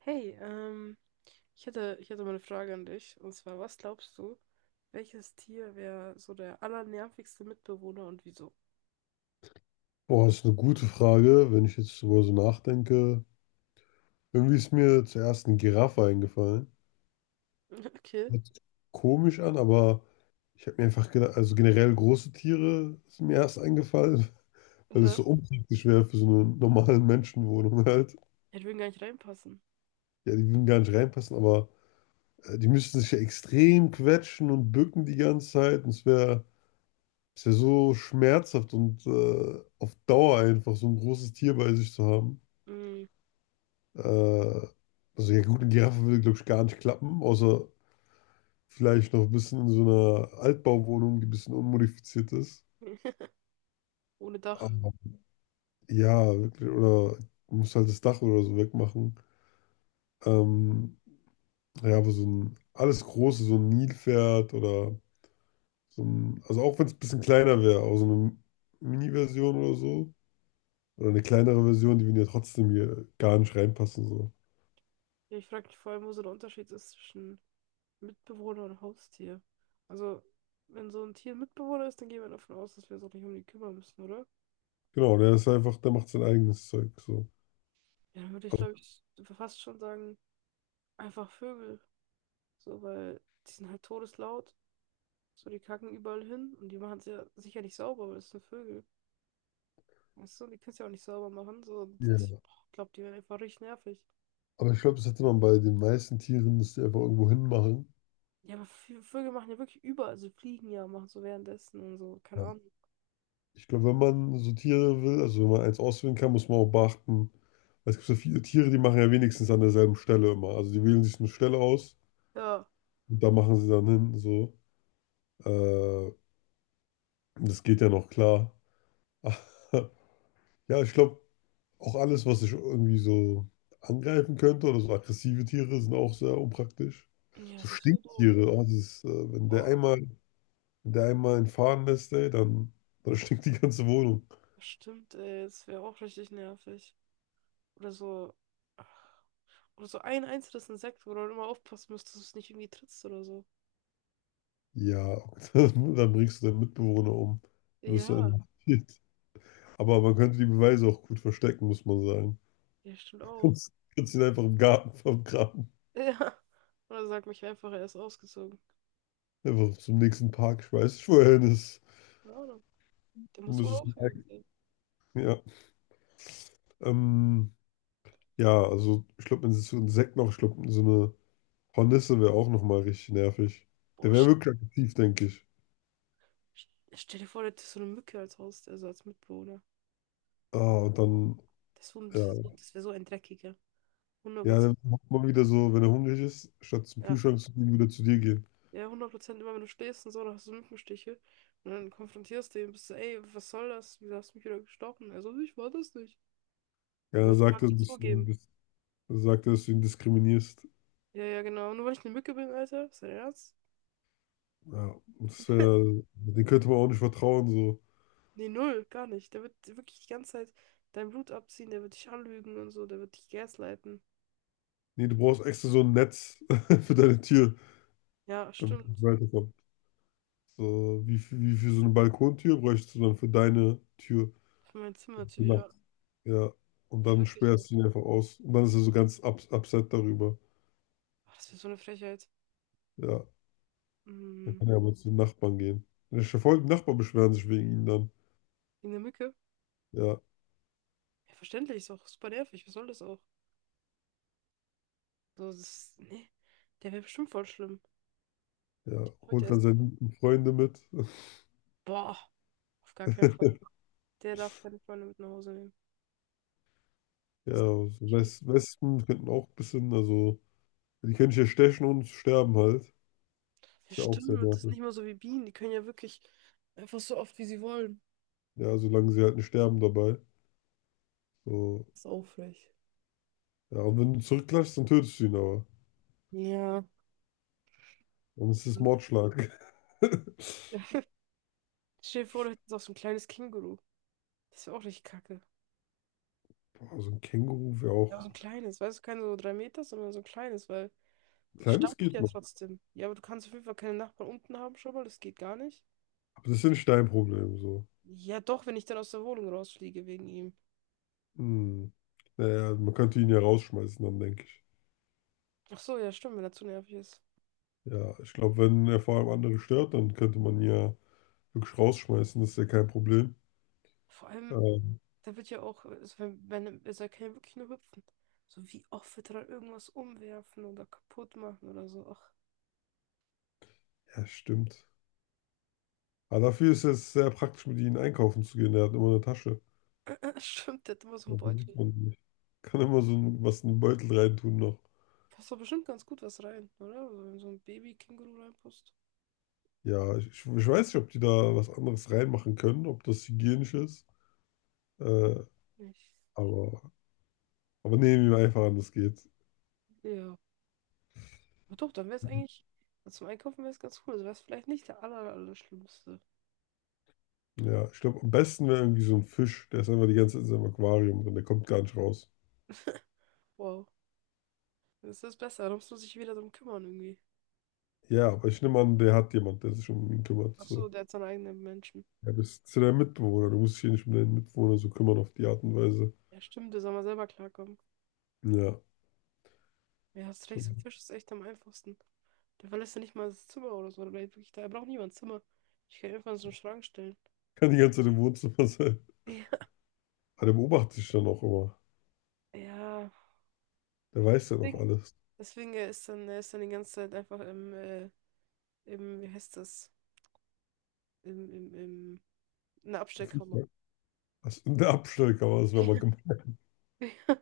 Hey, ich hätte mal eine Frage an dich. Und zwar, was glaubst du, welches Tier wäre so der allernervigste Mitbewohner und wieso? Boah, ist eine gute Frage, wenn ich jetzt darüber so nachdenke. Irgendwie ist mir zuerst eine Giraffe eingefallen. Okay. Hört sich komisch an, aber ich habe mir einfach gedacht, also generell große Tiere sind mir erst eingefallen, weil es Äh, so unpraktisch wäre für so eine normale Menschenwohnung halt. Ich würde gar nicht reinpassen. Ja, die würden gar nicht reinpassen, aber die müssten sich ja extrem quetschen und bücken die ganze Zeit. Und es wär so schmerzhaft und auf Dauer einfach so ein großes Tier bei sich zu haben. Mm. Äh, also ja gut, eine Giraffe würde, glaube ich, gar nicht klappen, außer vielleicht noch ein bisschen in so einer Altbauwohnung, die ein bisschen unmodifiziert ist. Ohne Dach. Aber ja, wirklich, oder du musst halt das Dach oder so wegmachen. Ähm, ja, aber so ein alles Große, so ein Nilpferd oder so ein, also auch wenn es ein bisschen kleiner wäre, auch so eine Mini-Version oder so. Oder eine kleinere Version, die würden ja trotzdem hier gar nicht reinpassen. So. Ja, ich frage mich vor allem, wo so der Unterschied ist zwischen Mitbewohner und Haustier. Also, wenn so ein Tier ein Mitbewohner ist, dann gehen wir davon aus, dass wir uns auch nicht um die kümmern müssen, oder? Genau, der ist einfach, der macht sein eigenes Zeug. So. Ja, dann würde ich, Also, glaube ich, fast schon sagen, einfach Vögel. So, weil die sind halt todeslaut. So, die kacken überall hin und die machen es ja sicher nicht sauber, weil das sind Vögel. Weißt du, die können es ja auch nicht sauber machen. So, und ich ja. glaube, die werden einfach richtig nervig. Aber ich glaube, das hätte man bei den meisten Tieren, dass die einfach irgendwo hinmachen. Ja, aber Vögel machen ja wirklich überall, also fliegen ja, machen so währenddessen und so, keine Ja. Ahnung. Ich glaube, wenn man so Tiere will, also wenn man eins auswählen kann, muss man auch beachten, weil es gibt so viele Tiere, die machen ja wenigstens an derselben Stelle immer. Also die wählen sich eine Stelle aus Ja, und da machen sie dann hin, so. Äh, Das geht ja noch klar. Ja, ich glaube, auch alles, was sich irgendwie so angreifen könnte oder so aggressive Tiere, sind auch sehr unpraktisch. ja, So das wäre doof. Stinktiere, oh, dieses, Boah, wenn der einmal entfahren Faden lässt, ey, dann stinkt die ganze Wohnung. stimmt, ey, das wäre auch richtig nervig. Oder so, ach, oder so ein einzelnes Insekt, wo du dann immer aufpassen musst, dass du es nicht irgendwie trittst oder so. Ja, dann bringst du deinen Mitbewohner um. Dann wirst du Ja, inhaftiert. Aber man könnte die Beweise auch gut verstecken, muss man sagen. ja, stimmt Du auch. kannst, kannst ihn einfach im Garten vergraben. Ja, oder sag mich einfach, er ist ausgezogen. Einfach zum nächsten Park schmeißen. Ich wohin ist. Keine Ahnung, der Du muss wohl müsstest merken, aufhören. ja. Ähm, ja, also ich glaube, wenn sie so Insekten noch schlucken, so eine Hornisse wäre auch nochmal richtig nervig. Der Boah, wäre wirklich aktiv, denke ich. stell dir vor, du hättest so eine Mücke als Haus, also als Mitbewohner. Ah, und dann. Das, das wär Ja. so das wär so ein dreckiger. Hundert Ja, Prozent. dann macht man wieder so, wenn er hungrig ist, statt zum Ja, Kühlschrank zu gehen, wieder zu dir gehen. ja, hundert Prozent immer, wenn du schläfst und so, dann hast du so Mückenstiche. Und dann konfrontierst du ihn, bist du, ey, was soll das? Wieso hast du mich wieder gestochen? Also ich war das nicht. Ja, Er wird mal nicht zugeben. Dann sagt er, dass du ihn diskriminierst. Ja, ja, genau. Nur weil ich eine Mücke bin, Alter. Ist dein Ernst? Ja, und das wäre, den könnte man auch nicht vertrauen, so. Nee, null, gar nicht. Der wird wirklich die ganze Zeit dein Blut abziehen, der wird dich anlügen und so, der wird dich gaslighten. Nee, du brauchst extra so ein Netz für deine Tür, Ja, damit es stimmt. weiterkommt. So, wie für so eine Balkontür bräuchst du dann für deine Tür Für mein Zimmer zu, die Nacht. ja. Ja, und Ja, dann wirklich, ey. sperrst du ihn einfach aus. Und dann ist er so ganz upset darüber. Boah, das wäre so eine Frechheit. Ja, dann Mhm. kann er aber zu den Nachbarn gehen. Der Nachbarn beschweren sich wegen ihm dann. In der Mücke? Ja. Ja, verständlich, ist auch super nervig. Was soll das auch? So, das ist, nee, der wäre bestimmt voll schlimm. Ja, Heute holt erst. dann seine guten Freunde mit. Boah, auf gar keinen Fall. Der darf keine Freunde mit nach Hause nehmen. Ja, Das kann so ich nie. Wespen könnten auch ein bisschen, also, die können sich ja stechen und sterben halt. Ja, Ist ja auch sehr stimmt, das ist nicht nervig. mal so wie Bienen. Die können ja wirklich einfach so oft, wie sie wollen. Ja, solange sie halt nicht sterben dabei. So, Das ist aufrecht. ja, und wenn du zurückklatschst, dann tötest du ihn aber. Ja. Dann ist es Mordschlag. Stell dir vor, du hättest auch so ein kleines Känguru. Das wäre auch richtig kacke. Boah, so ein Känguru wäre Ja, aber so auch. ein kleines, weißt du, kein so drei Meter, sondern so ein kleines, weil. Das Kleines stampft geht ja noch. trotzdem. Ja, aber du kannst auf jeden Fall keine Nachbarn unten haben schon mal, das geht gar nicht. Aber das ist ja nicht dein Problem, so. Ja, doch, wenn ich dann aus der Wohnung rausfliege wegen ihm. Hm. Naja, man könnte ihn ja rausschmeißen, dann denke ich. Ach so, ja, stimmt, wenn er zu nervig ist. Ja, ich glaube, wenn er vor allem andere stört, dann könnte man ihn ja wirklich rausschmeißen, das ist ja kein Problem. Vor allem, Ähm, der wird ja auch, also wenn also er kann ja wirklich nur hüpfen. So, wie oft wird er dann irgendwas umwerfen oder kaputt machen oder so? Ach, Ja, stimmt. Aber dafür ist es sehr praktisch, mit ihnen einkaufen zu gehen. Er hat immer eine Tasche. stimmt, der hat immer so einen Beutel. Das Kann immer so was in den Beutel reintun noch. Passt doch bestimmt ganz gut was rein, oder? Also, wenn so ein Baby-Känguru reinpasst. Ja, ich weiß nicht, ob die da was anderes reinmachen können, ob das hygienisch ist. Äh, Nicht. aber, aber nehmen wir einfach an, das geht. Ja. Aber doch, dann wäre es Mhm. eigentlich, zum Einkaufen wäre es ganz cool. Also wäre es vielleicht nicht der aller, aller schlimmste. Ja, ich glaube, am besten wäre irgendwie so ein Fisch. Der ist einfach die ganze Zeit in seinem Aquarium drin. Der kommt gar nicht raus. Wow. Das ist besser, da musst du dich wieder drum kümmern irgendwie. Ja, aber ich nehme an, der hat jemand, der sich um ihn kümmert. Ach so, So. der hat seinen eigenen Menschen. Ja, bist du dein Mitbewohner. Du musst dich hier nicht um deinen Mitbewohner so kümmern auf die Art und Weise. Ja, stimmt, der soll mal selber klarkommen. Ja. Ja, hast So. recht, so ein Fisch ist echt am einfachsten. Der verlässt ja nicht mal das Zimmer oder so. Der bleibt wirklich da. Er braucht niemand Zimmer. Ich kann ihn einfach in so einen Schrank stellen. Kann die ganze Zeit im Wohnzimmer sein. Ja, Aber der beobachtet dich dann auch immer. ja. Der weiß ja noch Deswegen, alles. deswegen er ist dann die ganze Zeit einfach im, im, wie heißt das? Im, im, im, in der Abstellkammer. Was in der Abstellkammer das wäre mal gemeint. Ja,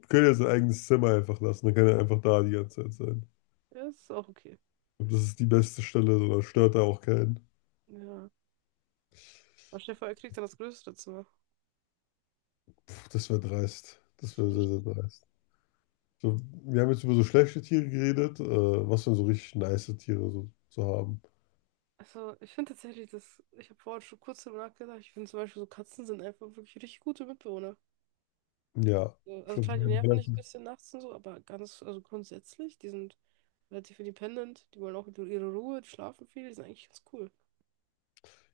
Wir können ja sein eigenes Zimmer einfach lassen. Dann kann er einfach da die ganze Zeit sein. ja, ist auch okay. Und das ist die beste Stelle, so, da stört er auch keinen. Ja. Aber Stefan, er kriegt dann das größere Zimmer. Puh, das wäre dreist. Das Für wäre sehr, dich. sehr dreist. So, wir haben jetzt über so schlechte Tiere geredet. Was denn so richtig nice Tiere so zu haben. Also, ich finde tatsächlich, dass, ich habe vorhin schon kurz darüber nachgedacht, ich finde zum Beispiel so Katzen sind einfach wirklich richtig gute Mitbewohner. Ja, So, ich also glaube, klar, die die werden nerven dich ein relativ. bisschen nachts und so, aber ganz, also grundsätzlich, die sind relativ independent, die wollen auch ihre Ruhe, die schlafen viel, die sind eigentlich ganz cool.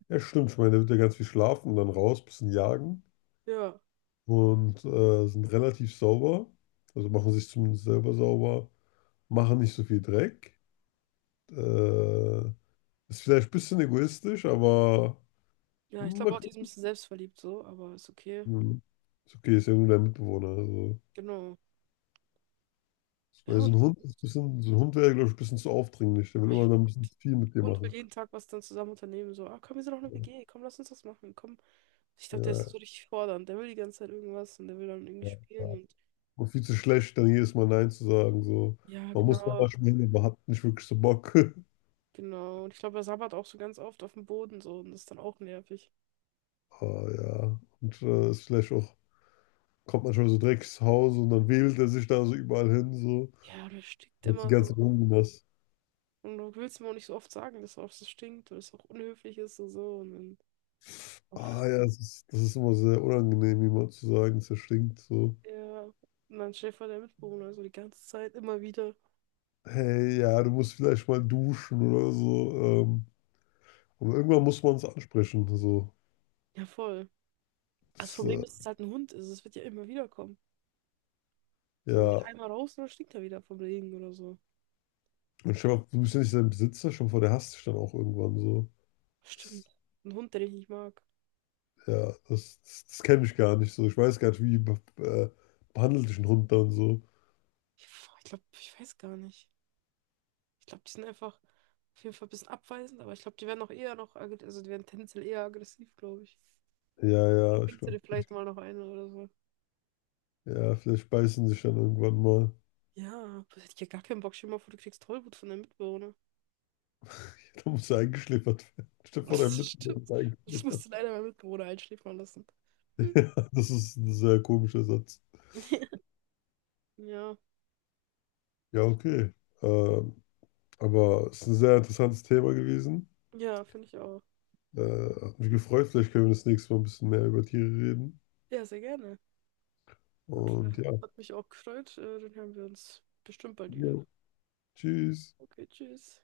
Ja, stimmt. Ich meine, der wird ja ganz viel schlafen und dann raus, bisschen jagen. Ja, Und sind relativ sauber, also machen sich zumindest selber sauber, machen nicht so viel Dreck. Äh, Ist vielleicht ein bisschen egoistisch, aber ja, ich glaube man auch, die kann, ist ein bisschen selbstverliebt so, aber ist okay. hm. Ist okay, ist ja nur der Mitbewohner. Also. Genau. Ja, Weil so und ein auch Hund ist ein Hund. bisschen, so ein Hund wäre, glaube ich, ein bisschen zu aufdringlich. Der will Ah ja. immer noch ein bisschen zu viel mit dir Hund will machen. jeden Tag was dann zusammen unternehmen, so, ah, komm, wir sind auch eine WG, komm, lass uns das machen, komm. Ich glaube, der ist Ja, so richtig fordernd, der will die ganze Zeit irgendwas und der will dann irgendwie spielen ja. und Und viel zu schlecht, dann jedes Mal Nein zu sagen. So. ja, Man muss da genau. manchmal hin, aber hat nicht wirklich so Bock. Genau. Und ich glaube, er sabbert auch so ganz oft auf dem Boden so und das ist dann auch nervig. Ah, ja. Und ist vielleicht auch kommt manchmal so direkt ins Haus und dann wählt er sich da so überall hin, so. Ja, oh, der stinkt Und die immer ganze so. Wohnung das. Und du willst ihm auch nicht so oft sagen, dass er auch so stinkt oder dass es auch unhöflich ist und so. Und dann, och, Ah ja, das ist immer sehr unangenehm, jemand zu sagen, es stinkt so. ja. Und dann Schäfer der Mitbewohner, so die ganze Zeit immer wieder. Hey, ja, du musst vielleicht mal duschen oder so. Ähm, aber irgendwann muss man es ansprechen, so. Ja, voll. Das Das, Problem äh, ist, es ist halt ein Hund, also es wird ja immer wieder kommen. So geht ja. einmal raus und dann stinkt er wieder vom Regen oder so. Und stell dir mal, du bist ja nicht sein Besitzer, schon vor, der hasst dich dann auch irgendwann so. Das, Stimmt. Ein Hund, den ich nicht mag. ja, das kenne ich gar nicht so. Ich weiß gar nicht, behandelt dich ein Hund dann so. Ich, ich weiß gar nicht. Ich glaube, die sind einfach auf jeden Fall ein bisschen abweisend, aber ich glaube, die werden auch eher noch, also die werden tendenziell eher aggressiv, glaube ich. Ja, Dann ja, ich kriegst du dir glaube, vielleicht mal noch eine oder so. ja, vielleicht beißen sich dann irgendwann mal. Ja, das hätte ich ja gar keinen Bock. Stell dir mal vor, du kriegst Tollwut von deinem Mitbewohner. Da muss er eingeschläfert werden. Stefan, der Das Mittelmeer stimmt. ist Ich eingeschläfert. musste leider meinen Mitbewohner einschläfern lassen. Hm. Ja, das ist ein sehr komischer Satz. Ja, Ja, okay. Ähm, aber es ist ein sehr interessantes Thema gewesen. ja, finde ich auch. Hat mich gefreut. Vielleicht können wir das nächste Mal ein bisschen mehr über Tiere reden. Ja, sehr gerne. Gut, Und ja, hat mich auch gefreut. Dann hören wir uns bestimmt bald ja. wieder. Tschüss. Okay, tschüss.